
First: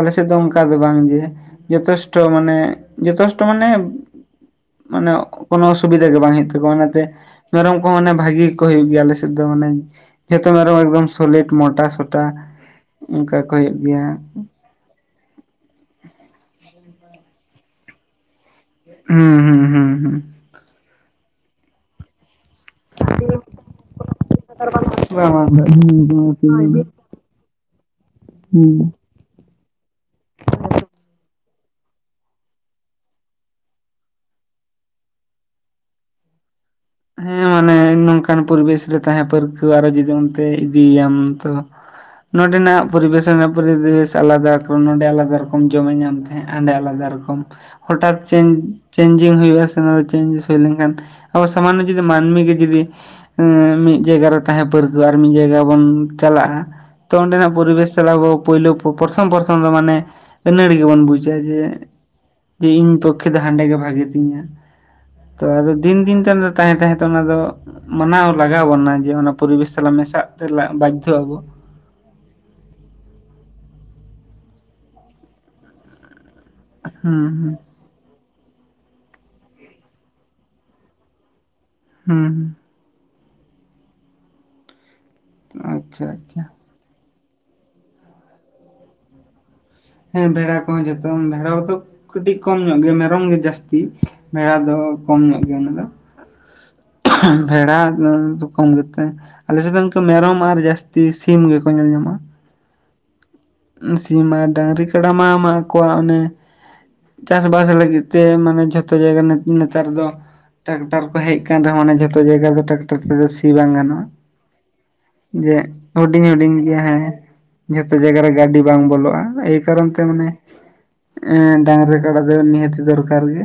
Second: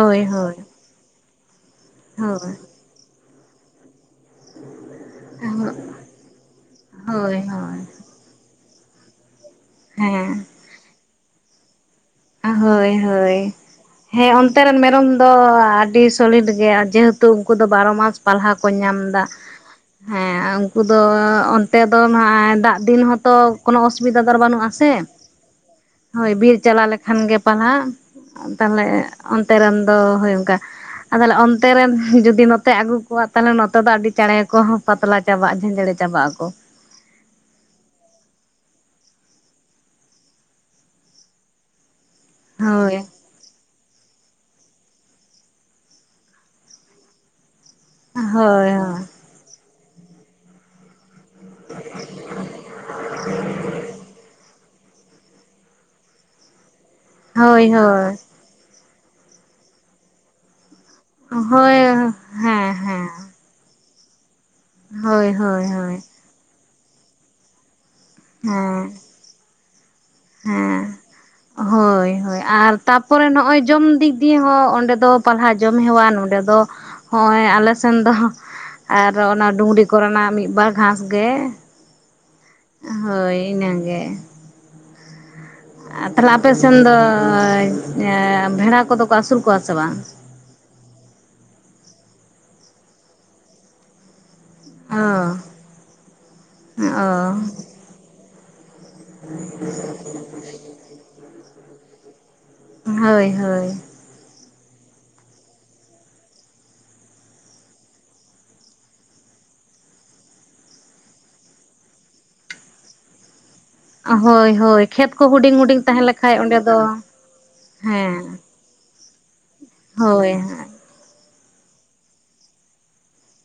ᱟᱞᱮ ᱥᱮᱫ ᱫᱚ ᱦᱳᱭ ᱚᱱᱠᱟ ᱫᱚ ᱵᱟᱝ ᱡᱮ ᱡᱚᱛᱷᱮᱥᱴᱚ ᱦᱳᱭ ᱢᱟᱱᱮ, ᱡᱚᱛᱷᱮᱥᱴᱚ ᱢᱟᱱᱮ, ᱢᱟᱱᱮ ᱠᱳᱱᱳ ᱦᱳᱭ ᱚᱥᱩᱵᱤᱫᱷᱟ ᱜᱮ ᱵᱟᱝ ᱦᱩᱭᱩᱜ ᱛᱟᱠᱚᱣᱟ, ᱚᱱᱟ ᱛᱮ ᱦᱳᱭ ᱢᱮᱨᱚᱢ ᱠᱚᱦᱚᱸ ᱢᱟᱱᱮ ᱵᱷᱟᱜᱤ ᱜᱮ ᱠᱚ ᱦᱩᱭᱩᱜ ᱜᱮᱭᱟ ᱟᱞᱮ ᱥᱮᱫ ᱫᱚ ᱢᱟᱱᱮ ᱦᱮᱸ ᱡᱷᱚᱛᱚ ᱢᱮᱨᱚᱢ ᱮᱠᱫᱚᱢ ᱥᱚᱞᱤᱴ ᱢᱚᱴᱟ ᱥᱚᱴᱟ ᱚᱱᱠᱟ ᱠᱚ ᱦᱩᱭᱩᱜ ᱜᱮᱭᱟ᱾ ᱱᱚᱛᱮ ᱨᱮᱱ ᱢᱮᱨᱚᱢ ᱫᱚ ᱟᱹᱰᱤ ᱥᱳᱞᱮᱴ ᱜᱮ, ᱡᱮᱦᱮᱛᱩ ᱩᱱᱠᱩ ᱫᱚ ᱵᱟᱨᱚ ᱢᱟᱥ ᱯᱟᱞᱦᱟ ᱵᱟᱠᱚ ᱧᱟᱢ ᱫᱟ ᱦᱩᱸ ᱦᱩᱸ ᱦᱩᱸ ᱦᱩᱸ ᱦᱮᱸ ᱩᱱᱠᱩ ᱫᱚ ᱚᱱᱛᱮ ᱫᱚ ᱱᱟ ᱫᱟᱜ ᱫᱤᱱ ᱦᱚᱸᱛᱚ ᱠᱳᱱᱚ ᱚᱥᱩᱵᱤᱫᱟ ᱫᱚ ᱟᱨ ᱵᱟᱹᱱᱩᱜ ᱟᱥᱮ, ᱵᱟᱝ ᱦᱳᱭ ᱵᱤᱨ ᱪᱟᱞᱟᱣ ᱵᱟᱝ ᱞᱮᱠᱷᱟᱱ ᱠᱷᱟᱱ ᱜᱮ ᱯᱟᱞᱦᱟ ᱛᱟᱦᱚᱞᱮ ᱚᱱᱛᱮ ᱨᱮᱱ ᱫᱚ ᱦᱳᱭ ᱚᱱᱠᱟ ᱟᱫᱚ ᱛᱟᱦᱚᱞᱮ ᱚᱱᱛᱮ ᱨᱮᱱ ᱡᱩᱫᱤ ᱱᱚᱛᱮ ᱟᱹᱜᱩ ᱠᱚᱣᱟ, ᱛᱟᱦᱚᱞᱮ ᱱᱚᱛᱮ ᱫᱚ ᱟᱹᱰᱤ ᱪᱟᱸᱬᱮ ᱜᱮ ᱠᱚ ᱯᱟᱛᱞᱟ ᱪᱟᱵᱟᱜᱼᱟ, ᱡᱮᱡᱲᱮ ᱪᱟᱵᱟᱜ ᱟᱠᱚ᱾ ᱦᱮᱸ ᱢᱟᱱᱮ ᱱᱚᱝᱠᱟᱱ ᱯᱚᱨᱤᱵᱮᱥ ᱨᱮ ᱛᱟᱦᱮᱸ ᱯᱟᱹᱨᱠᱟᱹᱣ, ᱟᱨᱦᱚᱸ ᱡᱩᱫᱤ ᱚᱱᱛᱮ ᱤᱫᱤ ᱭᱮᱭᱟᱢ ᱛᱚ [inaudible] ᱱᱚᱸᱰᱮ ᱱᱟᱜ ᱦᱳᱭ ᱯᱚᱨᱤᱵᱮᱥ ᱥᱮ ᱚᱱᱟ ᱯᱚᱨᱤᱵᱮᱥ ᱟᱞᱟᱫᱟ ᱨᱚᱠᱚᱢ, ᱱᱚᱸᱰᱮ ᱟᱞᱟᱫᱟ ᱨᱚᱠᱚᱢ, ᱡᱚᱢᱮ ᱧᱟᱢ ᱛᱟᱦᱮᱸᱜ-ᱟ ᱦᱟᱸᱰᱮ ᱟᱞᱟᱫᱟ ᱨᱚᱠᱚᱢ᱾ ᱦᱚᱴᱟᱠ ᱪᱮᱧ ᱦᱳᱭ ᱪᱮᱧᱡᱤᱝ ᱦᱩᱭᱩᱜ-ᱟ ᱥᱮ, ᱱᱚᱣᱟ ᱫᱚ ᱪᱮᱧᱡᱤᱥ ᱦᱩᱭ ᱞᱮᱱᱠᱷᱟᱱ ᱥᱚᱢᱟᱱᱱᱚ ᱡᱩᱫᱤ ᱢᱟᱱᱢᱤ ᱜᱮ ᱡᱩᱫᱤ ᱮᱸᱻ ᱢᱤᱫ ᱡᱟᱭᱜᱟ ᱨᱮ ᱛᱟᱦᱮᱸ ᱯᱟᱹᱨ ᱟᱨ ᱢᱤᱫ ᱡᱟᱭᱜᱟ ᱵᱚᱱ ᱪᱟᱞᱟᱜ-ᱟ ᱛᱚ ᱚᱸᱰᱮᱱᱟᱜ ᱦᱳᱭ ᱦᱳᱭ ᱯᱚᱨᱤᱵᱮᱥ ᱥᱟᱞᱟᱜ ᱦᱳᱭ ᱟᱵᱚ ᱯᱳᱭᱞᱳ ᱯᱨᱚᱛᱷᱚᱢ ᱯᱨᱚᱛᱷᱚᱢ ᱫᱚ ᱢᱟᱱᱮ ᱟᱹᱱᱟᱹᱲᱤ ᱜᱮᱵᱚᱱ ᱵᱩᱡᱟ ᱡᱮ ᱦᱳᱭ ᱡᱮ ᱦᱮᱸ ᱤᱧ ᱦᱮᱸ ᱯᱚᱠᱠᱷᱮ ᱫᱚ ᱦᱟᱸᱰᱮ ᱜᱮ ᱵᱷᱟᱜᱮ ᱛᱤᱧᱟᱹ, ᱦᱳᱭ ᱛᱚ ᱦᱳᱭ ᱟᱫᱚ ᱦᱳᱭ ᱫᱤᱱ ᱫᱤᱱ ᱛᱮ ᱛᱟᱦᱮᱸ ᱛᱟᱦᱮᱸᱛᱮ ᱚᱱᱟ ᱫᱚ ᱢᱟᱱᱟᱣ ᱞᱟᱜᱟᱣ ᱵᱚᱱᱟ ᱦᱮᱸ ᱡᱮ ᱚᱱᱟ ᱯᱚᱨᱤᱵᱮᱥ ᱥᱟᱞᱟᱜ ᱢᱮᱥᱟᱜ ᱪᱟᱞᱟᱜ ᱦᱮᱸ ᱵᱟᱫᱫᱷᱚ ᱟᱵᱚ ᱦᱳᱭ ᱦᱳᱭ ᱟᱨ ᱛᱟᱯᱚᱨᱮ ᱱᱚᱜ-ᱚᱭ ᱡᱚᱢ ᱫᱤᱠ ᱫᱤᱭᱮ ᱦᱚᱸ, ᱚᱸᱰᱮ ᱫᱚ ᱯᱟᱞᱦᱟ ᱡᱚᱢ ᱦᱮᱣᱟ ᱱᱚᱸᱰᱮ ᱫᱚ ᱦᱩᱸ ᱦᱚᱜᱸᱚᱭ ᱦᱩᱸ ᱟᱞᱮ ᱥᱮᱱ ᱫᱚ ᱟᱨ ᱚᱱᱟ ᱰᱩᱝᱨᱤ ᱠᱚ ᱨᱮᱱᱟᱜ ᱢᱤᱫ ᱵᱟᱨ ᱜᱷᱟᱸᱥ ᱜᱮ ᱦᱩᱸ ᱦᱳᱭ ᱤᱱᱟᱹ ᱜᱮ ᱟᱨ ᱟᱪᱪᱷᱟ ᱛᱟᱦᱚᱞᱮ ᱟᱪᱪᱷᱟ ᱟᱯᱮ ᱥᱮᱱ ᱫᱚ ᱵᱷᱮᱲᱟ ᱠᱚᱫᱚ ᱠᱚ ᱟᱥᱩᱞ ᱠᱚᱣᱟ ᱥᱮ ᱵᱟᱝ ᱦᱮᱸ ᱵᱷᱮᱲᱟ ᱠᱚᱦᱚᱸ ᱡᱚᱛᱚ ᱵᱷᱮᱲᱟ ᱠᱚᱫᱚ ᱠᱟᱹᱴᱤᱡ ᱠᱚᱢ ᱧᱚᱜ ᱜᱮ ᱢᱮᱨᱚᱢ ᱜᱮ ᱡᱟᱹᱥᱛᱤ ᱵᱷᱮᱲᱟ ᱫᱚ ᱠᱚᱢ ᱧᱚᱜ ᱚ ᱜᱮᱭᱟ ᱚᱱᱟ ᱫᱚ ᱚ ᱵᱷᱮᱲᱟ ᱠᱚᱢ ᱜᱮ ᱛᱮ ᱟᱞᱮ ᱥᱮᱫ ᱫᱚ ᱤᱱᱠᱟᱹ ᱢᱮᱨᱚᱢ ᱟᱨ ᱡᱟᱹᱥᱛᱤ ᱥᱤᱢ ᱜᱮᱠᱚ ᱧᱮᱞ ᱧᱟᱢᱚᱜᱼᱟ ᱦᱳᱭ ᱦᱳᱭ ᱥᱤᱢ ᱟᱨ ᱰᱟᱝᱜᱨᱤ ᱠᱟᱰᱟ ᱢᱟ ᱮᱢᱟ ᱠᱚᱣᱟ ᱚᱱᱮ ᱪᱟᱥ ᱵᱟᱥ ᱞᱟᱹᱜᱤᱫ ᱛᱮ ᱢᱟᱱᱮ ᱡᱷᱚᱛᱚ ᱡᱟᱭᱜᱟ ᱱᱮᱛ ᱱᱮᱛᱟᱨ ᱫᱚ ᱴᱟᱠᱴᱟᱨ ᱠᱚ ᱦᱮᱡ ᱮᱱ ᱨᱮᱦᱚᱸ ᱚᱱᱟ ᱡᱚᱛᱚ ᱡᱟᱭᱜᱟ ᱫᱚ ᱴᱟᱠᱴᱚᱨ ᱛᱮᱫᱚ ᱥᱤ ᱵᱟᱝ ᱜᱟᱱᱚᱜ-ᱟ ᱦᱳᱭ ᱦᱳᱭ ᱠᱷᱮᱛ ᱠᱚ ᱡᱮ ᱦᱩᱰᱤᱧ ᱛᱟᱦᱮᱸ ᱦᱩᱰᱤᱧ ᱞᱮᱠᱷᱟᱡ ᱦᱩᱰᱤᱧ ᱚᱸᱰᱮ ᱫᱚ ᱜᱮᱭᱟ ᱦᱮᱸ ᱡᱷᱚᱛᱚ ᱡᱟᱜᱟ ᱨᱮ ᱦᱮᱸ ᱜᱟᱹᱰᱤ ᱵᱟᱝ ᱵᱚᱞᱚᱜ-ᱟ ᱮᱭ ᱠᱟᱨᱚᱱ ᱛᱮ ᱢᱟᱱᱮ ᱦᱳᱭ ᱮᱸ ᱰᱟᱝᱜᱨᱤ ᱠᱟᱰᱟ ᱫᱚ ᱱᱤᱦᱟᱹᱛᱤ ᱫᱚᱨᱠᱟᱨ ᱜᱮ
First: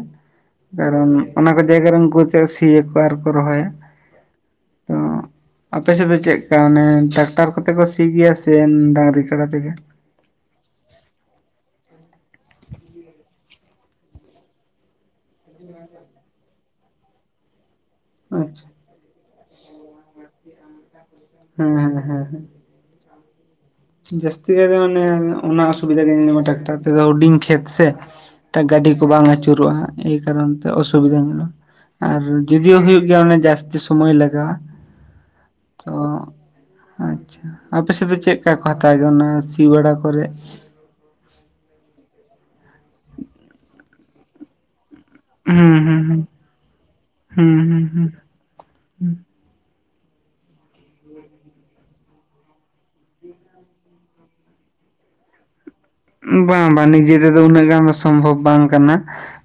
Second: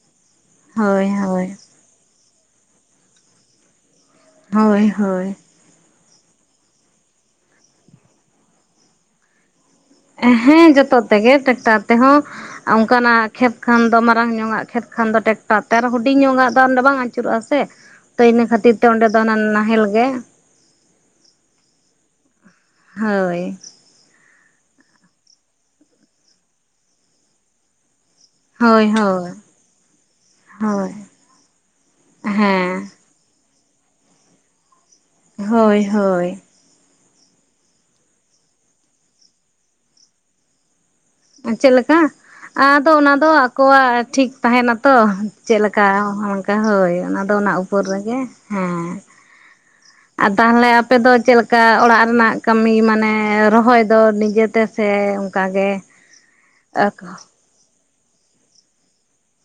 ᱦᱳᱭ ᱠᱟᱨᱚᱱ ᱚᱱᱟ ᱦᱳᱭ ᱠᱚ ᱡᱟᱭᱜᱟ ᱨᱮ ᱩᱱᱠᱩ ᱪᱟ ᱥᱤ ᱭᱟᱠᱚ ᱟᱨ ᱠᱚ ᱨᱚᱦᱚᱭᱟ ᱦᱳᱭ ᱛᱚ ᱦᱳᱭ ᱟᱯᱮ ᱥᱮᱫ ᱫᱚ ᱪᱮᱫ ᱠᱟ ᱚᱱᱮ ᱴᱨᱟᱠᱴᱟᱨ ᱠᱚᱛᱮ ᱠᱚ ᱥᱤ ᱜᱮᱭᱟ ᱥᱮ ᱰᱟᱝᱜᱨᱤ ᱠᱟᱰᱟ ᱛᱮᱜᱮ ᱦᱮᱸ ᱡᱚᱛᱚ ᱛᱮᱜᱮ ᱴᱮᱠᱴᱟᱨ ᱛᱮᱦᱚᱸ ᱚᱱᱠᱟ ᱱᱟᱜ ᱠᱷᱮᱛ ᱠᱷᱟᱱ ᱫᱚ ᱢᱟᱨᱟᱝ ᱧᱚᱜᱼᱟᱜ ᱠᱷᱮᱛ ᱠᱷᱟᱱ ᱫᱚ ᱴᱮᱠᱴᱟᱨ ᱛᱮ ᱟᱨ ᱦᱩᱰᱤᱧ ᱧᱚᱜᱼᱟᱜ ᱫᱚ ᱚᱰᱮ ᱵᱟᱝ ᱟᱹᱪᱩᱨᱚᱜᱼᱟ ᱥᱮ ᱛᱚ ᱤᱱᱟᱹ ᱟᱪᱪᱷᱟ ᱠᱷᱟᱹᱛᱤᱨ ᱛᱮ ᱚᱸᱰᱮ ᱫᱚ ᱚᱱᱟ ᱱᱟᱦᱮᱞ ᱜᱮ ᱦᱮᱸ ᱦᱮᱸ ᱦᱮᱸ ᱦᱮᱸ ᱦᱳᱭ ᱡᱟᱹᱥᱛᱤ ᱡᱟᱜᱟ ᱛᱮ ᱢᱟᱱᱮ ᱚᱱᱟ ᱚᱥᱩᱵᱤᱫᱟ ᱜᱮ ᱧᱮᱞ ᱧᱟᱢᱟ ᱴᱮᱠᱴᱟᱨ ᱛᱮᱫᱚ ᱦᱩᱰᱤᱧ ᱠᱷᱮᱛ ᱥᱮ ᱦᱳᱭ ᱜᱟᱹᱰᱤ ᱠᱚ ᱵᱟᱝ ᱦᱳᱭ ᱟᱹᱪᱩᱨᱚᱜᱼᱟ ᱮᱭ ᱠᱟᱨᱚᱱ ᱛᱮ ᱦᱳᱭ ᱚᱥᱩᱵᱤᱫᱟ ᱧᱚᱜ-ᱟ ᱟᱨ ᱡᱩᱫᱤᱭᱳ ᱦᱮᱸ ᱦᱩᱭᱩᱜ ᱜᱮᱭᱟ ᱚᱱᱮ ᱡᱟᱥᱛᱤ ᱥᱚᱢᱚᱭ ᱞᱟᱜᱟᱣᱟ ᱦᱳᱭ ᱛᱚ ᱦᱳᱭ ᱟᱪᱪᱷᱟ ᱟᱯᱮ ᱥᱮᱫ ᱫᱚ ᱪᱮᱫ ᱠᱟ ᱠᱚ ᱦᱟᱛᱟᱣ ᱜᱮᱭᱟ ᱚᱱᱟ ᱥᱤ ᱵᱟᱲᱟ ᱠᱚᱨᱮ ᱪᱮᱫ ᱞᱮᱠᱟ ᱟᱫᱚ ᱚᱱᱟ ᱫᱚ ᱟᱠᱚᱣᱟᱜ ᱴᱷᱤᱠ ᱛᱟᱦᱮᱱᱟ ᱛᱚ ᱪᱮᱫ ᱦᱩᱸ ᱞᱮᱠᱟ ᱦᱩᱸ ᱦᱩᱸ ᱚᱱᱠᱟ ᱦᱳᱭ ᱚᱱᱟ ᱫᱚ ᱚᱱᱟ ᱦᱩᱸ ᱩᱯᱚᱨ ᱦᱩᱸ ᱨᱮᱜᱮ ᱦᱩᱸ ᱦᱮᱸ ᱟᱨ ᱛᱟᱦᱮᱞᱮ ᱟᱯᱮ ᱫᱚ ᱪᱮᱫ ᱞᱮᱠᱟ ᱚᱲᱟᱜ ᱨᱮᱱᱟᱜ ᱠᱟᱹᱢᱤ ᱢᱟᱱᱮ ᱨᱚᱦᱚᱭ ᱫᱚ ᱱᱤᱡᱮᱛᱮ ᱥᱮ ᱚᱱᱠᱟ ᱜᱮ ᱵᱟᱝ ᱵᱟᱝ ᱱᱤᱡᱮ ᱛᱮᱫᱚ ᱩᱱᱟᱹᱜ ᱜᱟᱱ ᱫᱚ ᱥᱚᱢᱵᱷᱚᱵ ᱵᱟᱝ ᱠᱟᱱᱟ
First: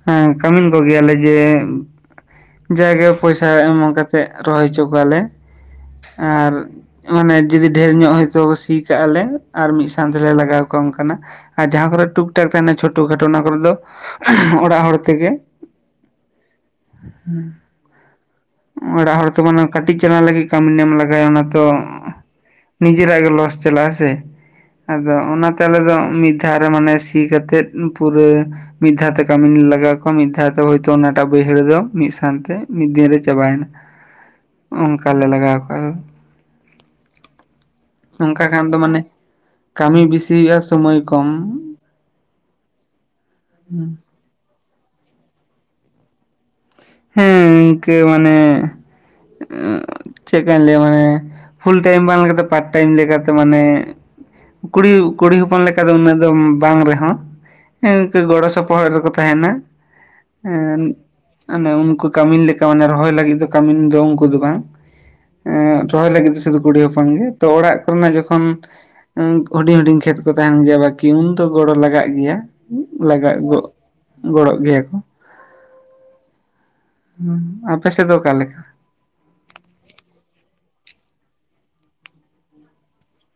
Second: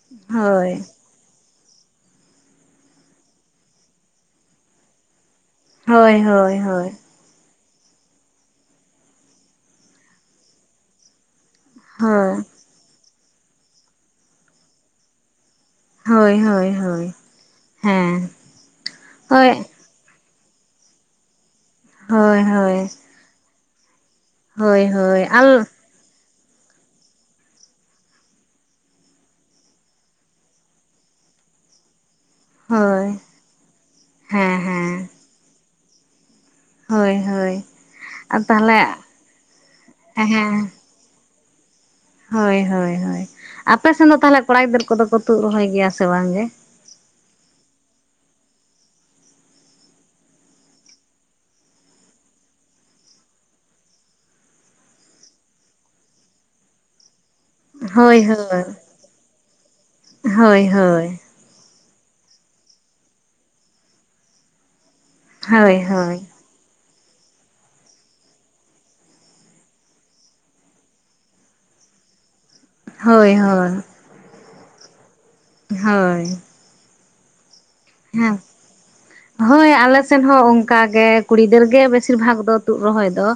ᱦᱮᱸ ᱠᱟᱹᱢᱤᱱ ᱦᱳᱭ ᱠᱚ ᱜᱮᱭᱟᱞᱮ ᱡᱮ ᱡᱟᱭᱜᱟ ᱯᱚᱭᱥᱟ ᱮᱢ ᱠᱟᱛᱮᱫ ᱨᱚᱦᱚᱭ ᱦᱚᱪᱚ ᱠᱚᱣᱟᱞᱮ ᱦᱳᱭ ᱟᱨ ᱦᱳᱭ ᱦᱳᱭ ᱢᱟᱱᱮ ᱡᱩᱫᱤ ᱰᱷᱮᱨ ᱧᱚᱜ ᱦᱚᱭᱛᱳ ᱥᱤ ᱠᱟᱜᱼᱟᱞᱮ ᱟᱨ ᱢᱤᱫ ᱥᱟᱶ ᱛᱮᱞᱮ ᱞᱟᱜᱟᱣ ᱠᱚᱣᱟ ᱚᱱᱠᱟᱱᱟᱜ ᱟᱨ ᱡᱟᱦᱟᱸ ᱠᱚᱨᱮ ᱴᱩᱠ ᱦᱳᱭ ᱴᱟᱠ ᱛᱟᱦᱮᱱᱟ ᱪᱷᱚᱴᱳ ᱠᱷᱟᱴᱳ ᱚᱱᱟ ᱠᱚᱨᱮ ᱫᱚ ᱚᱲᱟᱜ ᱦᱚᱲ ᱛᱮᱜᱮ ᱦᱳᱭ ᱦᱳᱭ ᱦᱳᱭ ᱦᱮᱸ ᱚᱲᱟᱜ ᱦᱚᱲ ᱛᱚ ᱦᱳᱭ ᱢᱟᱱᱮ ᱠᱟᱹᱴᱤᱡ ᱪᱟᱞᱟᱣ ᱞᱟᱹᱜᱤᱫ ᱠᱟᱹᱢᱤᱱ ᱮᱢ ᱞᱟᱜᱟᱭᱟ ᱚᱱᱟ ᱛᱚ ᱦᱳᱭ ᱦᱳᱭ ᱱᱤᱡᱮᱨᱟᱜ ᱜᱮ ᱞᱚᱥ ᱪᱟᱞᱟᱜᱼᱟ ᱥᱮ ᱦᱳᱭ ᱟᱫᱚ ᱦᱳᱭ ᱟᱞ ᱚᱱᱟᱛᱮ ᱟᱞᱮ ᱫᱚ ᱢᱤᱫ ᱫᱷᱟᱣ ᱨᱮ ᱢᱟᱱᱮ ᱥᱤ ᱠᱟᱛᱮᱫ ᱯᱩᱨᱟᱹ ᱢᱤᱫ ᱫᱷᱟᱣ ᱛᱮ ᱠᱟᱹᱢᱤᱱ ᱞᱟᱜᱟᱣ ᱠᱚᱣᱟ ᱢᱤᱫ ᱫᱷᱟᱣ ᱛᱮ ᱦᱳᱭᱛᱳ ᱚᱱᱟᱴᱟᱜ ᱵᱟᱹᱭᱦᱟᱹᱲ ᱫᱚ ᱢᱤᱫ ᱥᱟᱶ ᱠᱟᱱ ᱛᱮ ᱢᱤᱫ ᱦᱳᱭ ᱫᱤᱱ ᱨᱮ ᱪᱟᱵᱟᱭᱮᱱᱟ ᱦᱮᱸ ᱦᱮᱸ ᱚᱱᱠᱟ ᱞᱮ ᱞᱟᱜᱟᱣ ᱠᱚᱣᱟ ᱟᱞᱮ ᱫᱚ ᱦᱳᱭ ᱦᱳᱭ ᱟᱨ ᱚᱝᱠᱟ ᱠᱷᱟᱱ ᱫᱚ ᱛᱟᱦᱚᱞᱮ ᱢᱟᱱᱮ ᱠᱟᱹᱢᱤ ᱵᱤᱥᱤ ᱦᱩᱭᱩᱜᱼᱟ ᱦᱮᱸ ᱥᱚᱢᱚᱭ ᱠᱚᱢ ᱦᱳᱭ ᱦᱳᱭ ᱦᱳᱭ ᱟᱯᱮ ᱥᱮᱱ ᱫᱚ ᱛᱟᱦᱚᱞᱮ ᱠᱚᱲᱟ ᱜᱤᱫᱟᱹᱨ ᱠᱚᱫᱚ ᱠᱚ ᱛᱩᱫ ᱨᱚᱦᱚᱭ ᱜᱮᱭᱟ ᱥᱮ ᱵᱟᱝᱜᱮ ᱦᱮᱸ ᱤᱱᱠᱟᱹ ᱢᱟᱱᱮ ᱪᱮᱠᱟᱹᱧ ᱞᱟᱹᱭᱟ ᱢᱟᱱᱮ ᱯᱷᱩᱞ ᱴᱟᱭᱤᱢ ᱵᱟᱝ ᱠᱟᱛᱮ ᱯᱟᱴ ᱴᱟᱭᱤᱢ ᱞᱮᱠᱟᱛᱮ ᱢᱟᱱᱮ ᱠᱩᱲᱤ ᱠᱩᱲᱤ ᱦᱚᱯᱚᱱ ᱞᱮᱠᱟ ᱫᱚ ᱩᱱᱟᱹᱜ ᱫᱚ ᱵᱟᱝ ᱨᱮᱦᱚᱸ ᱦᱮᱸ ᱤᱱᱠᱟᱹ ᱦᱳᱭ ᱜᱚᱲᱚ ᱦᱳᱭ ᱥᱚᱯᱚᱦᱚᱫ ᱨᱮᱫᱚ ᱛᱟᱦᱮᱱᱟ ᱮ ᱦᱳᱭ ᱦᱳᱭ ᱢᱟᱱᱮ ᱩᱱᱠᱩ ᱠᱟᱹᱢᱤᱱ ᱞᱮᱠᱟ ᱢᱟᱱᱮ ᱨᱚᱦᱚᱭ ᱞᱟᱹᱜᱤᱫ ᱫᱚ ᱠᱟᱹᱢᱤᱱ ᱫᱚ ᱩᱱᱠᱩ ᱫᱚ ᱵᱟᱝ ᱮ ᱦᱳᱭ ᱨᱚᱦᱚᱭ ᱦᱳᱭ ᱞᱟᱹᱜᱤᱫ ᱫᱚ ᱥᱩᱫᱷᱩ ᱠᱩᱲᱤ ᱦᱚᱯᱚᱱ ᱜᱮ ᱛᱚ ᱚᱲᱟᱜ ᱠᱚᱨᱮᱱᱟᱜ ᱡᱚᱠᱷᱚᱱ ᱦᱩᱰᱤᱧ ᱦᱩᱰᱤᱧ ᱠᱷᱮᱛ ᱠᱚ ᱛᱟᱦᱮᱱ ᱜᱮᱭᱟ ᱵᱟᱹᱠᱤ ᱩᱱ ᱫᱚ ᱜᱚᱲᱚ ᱞᱟᱜᱟᱜ ᱜᱮᱭᱟ ᱦᱳᱭ ᱞᱟᱜᱟᱜ ᱜᱚ ᱦᱳᱭ ᱜᱚᱲᱚᱜ ᱜᱮᱭᱟ ᱠᱚ ᱦᱳᱭ ᱦᱩᱸ ᱟᱯᱮ ᱥᱮᱫ ᱫᱚ ᱚᱠᱟ ᱦᱮᱸ ᱞᱮᱠᱟ ᱦᱳᱭ ᱟᱞᱮ ᱥᱮᱫ ᱦᱚᱸ ᱚᱱᱠᱟᱜᱮ ᱠᱩᱲᱤ ᱜᱤᱫᱽᱨᱟᱹ ᱜᱮ ᱵᱮᱥᱤᱨ ᱵᱷᱟᱜ ᱫᱚ ᱛᱩᱫ ᱨᱚᱦᱚᱭ ᱫᱚ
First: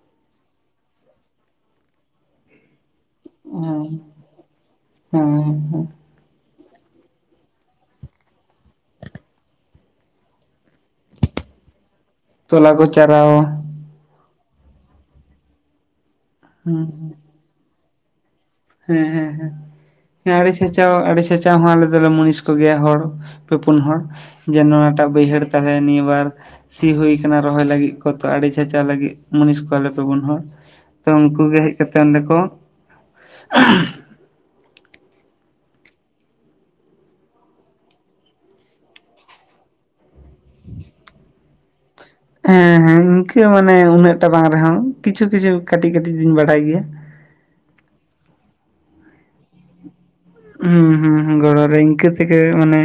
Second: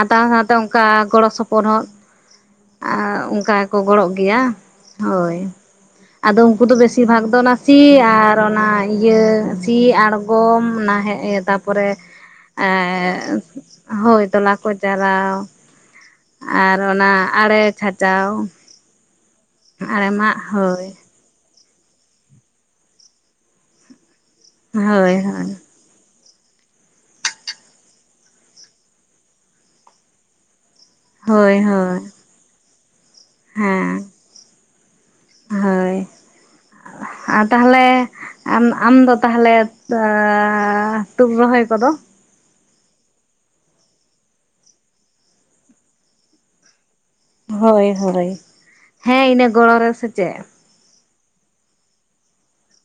ᱟᱫᱟ ᱦᱟᱸᱜ ᱫᱚ ᱚᱱᱠᱟ ᱜᱚᱲᱚ ᱥᱚᱯᱚᱫ ᱦᱚᱸ ᱟᱨ ᱚᱱᱠᱟ ᱜᱮ ᱠᱚ ᱦᱮᱸ ᱜᱚᱲᱚᱜ ᱜᱮᱭᱟ ᱦᱳᱭ ᱦᱮᱸ ᱦᱮᱸ ᱟᱫᱚ ᱩᱱᱠᱩ ᱫᱚ ᱵᱮᱥᱤᱨ ᱵᱷᱟᱜ ᱫᱚ ᱚᱱᱟ ᱥᱤ ᱟᱨ ᱚᱱᱟ ᱤᱭᱟᱹ ᱥᱤ ᱟᱬᱜᱚᱢ ᱱᱟ ᱛᱟᱨᱯᱚᱨᱮ ᱮ ᱛᱚᱞᱟ ᱠᱚ ᱪᱟᱨᱟᱣ ᱦᱳᱭ ᱛᱚᱞᱟ ᱠᱚ ᱡᱟᱨᱟᱣ ᱟᱨ ᱦᱮᱸ ᱦᱮᱸ ᱚᱱᱟ ᱟᱲᱮ ᱠᱷᱟᱪᱟᱣ ᱦᱮᱸ ᱦᱮᱸ ᱦᱮᱸ ᱟᱲᱮ ᱦᱳᱭ ᱠᱷᱟᱪᱟᱣ ᱟᱲᱮ ᱠᱷᱟᱪ ᱦᱚᱸ ᱟᱞᱮ ᱫᱚᱞᱮ ᱢᱩᱱᱤᱥ ᱠᱚ ᱜᱮᱭᱟ ᱦᱚᱲ ᱯᱮ ᱯᱩᱱ ᱦᱚᱲ ᱡᱮ ᱱᱚᱣᱟ ᱴᱟᱜ ᱦᱳᱭ ᱵᱟᱹᱭᱦᱟᱹᱲ ᱦᱳᱭ ᱛᱟᱦᱚᱞᱮ ᱱᱤᱭᱟᱹ ᱵᱟᱨ ᱥᱤ ᱦᱩᱭ ᱠᱟᱱᱟ ᱨᱚᱦᱚᱭ ᱞᱟᱹᱜᱤᱫ ᱠᱚ ᱛᱚ ᱟᱲᱮ ᱪᱷᱟᱪᱟᱣ ᱞᱟᱹᱜᱤᱫ ᱢᱩᱱᱤᱥ ᱠᱚ ᱟᱞᱮ ᱯᱮ ᱯᱩᱱ ᱦᱚᱲ ᱛᱚ ᱩᱱᱠᱩ ᱦᱳᱭ ᱜᱮ ᱦᱮᱡ ᱦᱳᱭ ᱠᱟᱛᱮᱜ ᱚᱸᱰᱮ ᱠᱚ ᱦᱮᱸ ᱦᱳᱭ ᱟᱨ ᱛᱟᱦᱚᱞᱮ ᱟᱢ ᱟᱢᱫᱚ ᱛᱟᱦᱚᱞᱮ ᱛᱩᱫ ᱨᱚᱦᱚᱭ ᱠᱚᱫᱚ ᱦᱮᱸ ᱦᱮᱸ ᱤᱱᱠᱟᱹ ᱢᱟᱱᱮ ᱩᱱᱟᱹᱜ ᱴᱟᱜ ᱵᱟᱝ ᱨᱮᱦᱚᱸ ᱠᱤᱪᱷᱩ ᱠᱤᱪᱷᱩ ᱠᱟᱹᱴᱤᱡ ᱠᱟᱹᱴᱤᱡ ᱧ ᱵᱟᱲᱟᱭ ᱜᱮᱭᱟ ᱦᱳᱭ ᱦᱳᱭ ᱦᱮᱸ ᱤᱱᱟᱹ ᱜᱚᱲᱚ ᱨᱮ ᱥᱮ ᱪᱮᱫ ᱦᱩᱸ ᱦᱩᱸ ᱜᱚᱲᱚ ᱨᱮ ᱤᱱᱠᱟᱹ ᱛᱮᱜᱮ ᱢᱟᱱᱮ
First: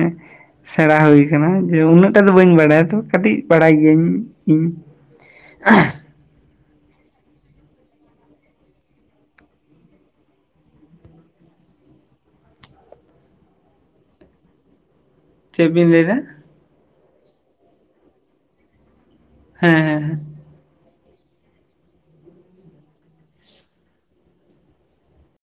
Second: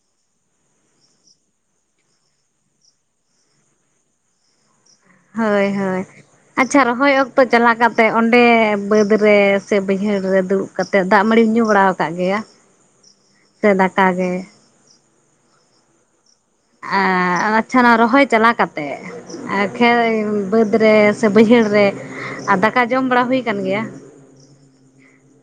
ᱥᱮᱬᱟ ᱦᱩᱭ ᱠᱟᱱᱟ ᱡᱮ ᱩᱱᱟᱹᱜ ᱴᱟᱜ ᱫᱚ ᱵᱟᱹᱧ ᱵᱟᱲᱟᱭᱟ ᱛᱚ ᱠᱟᱹᱴᱤᱡ ᱵᱟᱲᱟᱭ ᱜᱤᱭᱟᱹᱤᱧ ᱦᱳᱭ ᱦᱳᱭ ᱟᱪᱪᱷᱟ ᱨᱚᱦᱚᱭ ᱚᱠᱛᱚ ᱪᱟᱞᱟᱣ ᱠᱟᱛᱮ ᱚᱸᱰᱮ ᱵᱟᱹᱫᱽ ᱨᱮ ᱥᱮ ᱵᱟᱹᱭᱦᱟᱹᱲ ᱨᱮ ᱫᱩᱲᱩᱵ ᱠᱟᱛᱮᱫ ᱫᱟᱜ ᱢᱟᱹᱲᱤᱢ ᱧᱩ ᱵᱟᱲᱟ ᱠᱟᱜ ᱜᱮᱭᱟ ᱥᱮ ᱫᱟᱠᱟ ᱜᱮ ᱪᱮᱫ ᱵᱤᱱ ᱞᱟᱹᱭ ᱮᱫᱟ ᱟᱪᱪᱷᱟ ᱱᱚᱣᱟ ᱨᱚᱦᱚᱭ ᱪᱟᱞᱟᱣ ᱠᱟᱛᱮᱫ ᱦᱮᱸ ᱦᱮᱸ ᱠᱷᱮᱛ ᱦᱮᱸ ᱵᱟᱹᱫᱽ ᱨᱮ ᱥᱮ ᱵᱟᱹᱭᱦᱟᱹᱲ ᱨᱮ ᱟ ᱫᱟᱠᱟ ᱡᱚᱢ ᱵᱟᱲᱟ ᱦᱩᱭ ᱠᱟᱱ ᱜᱮᱭᱟ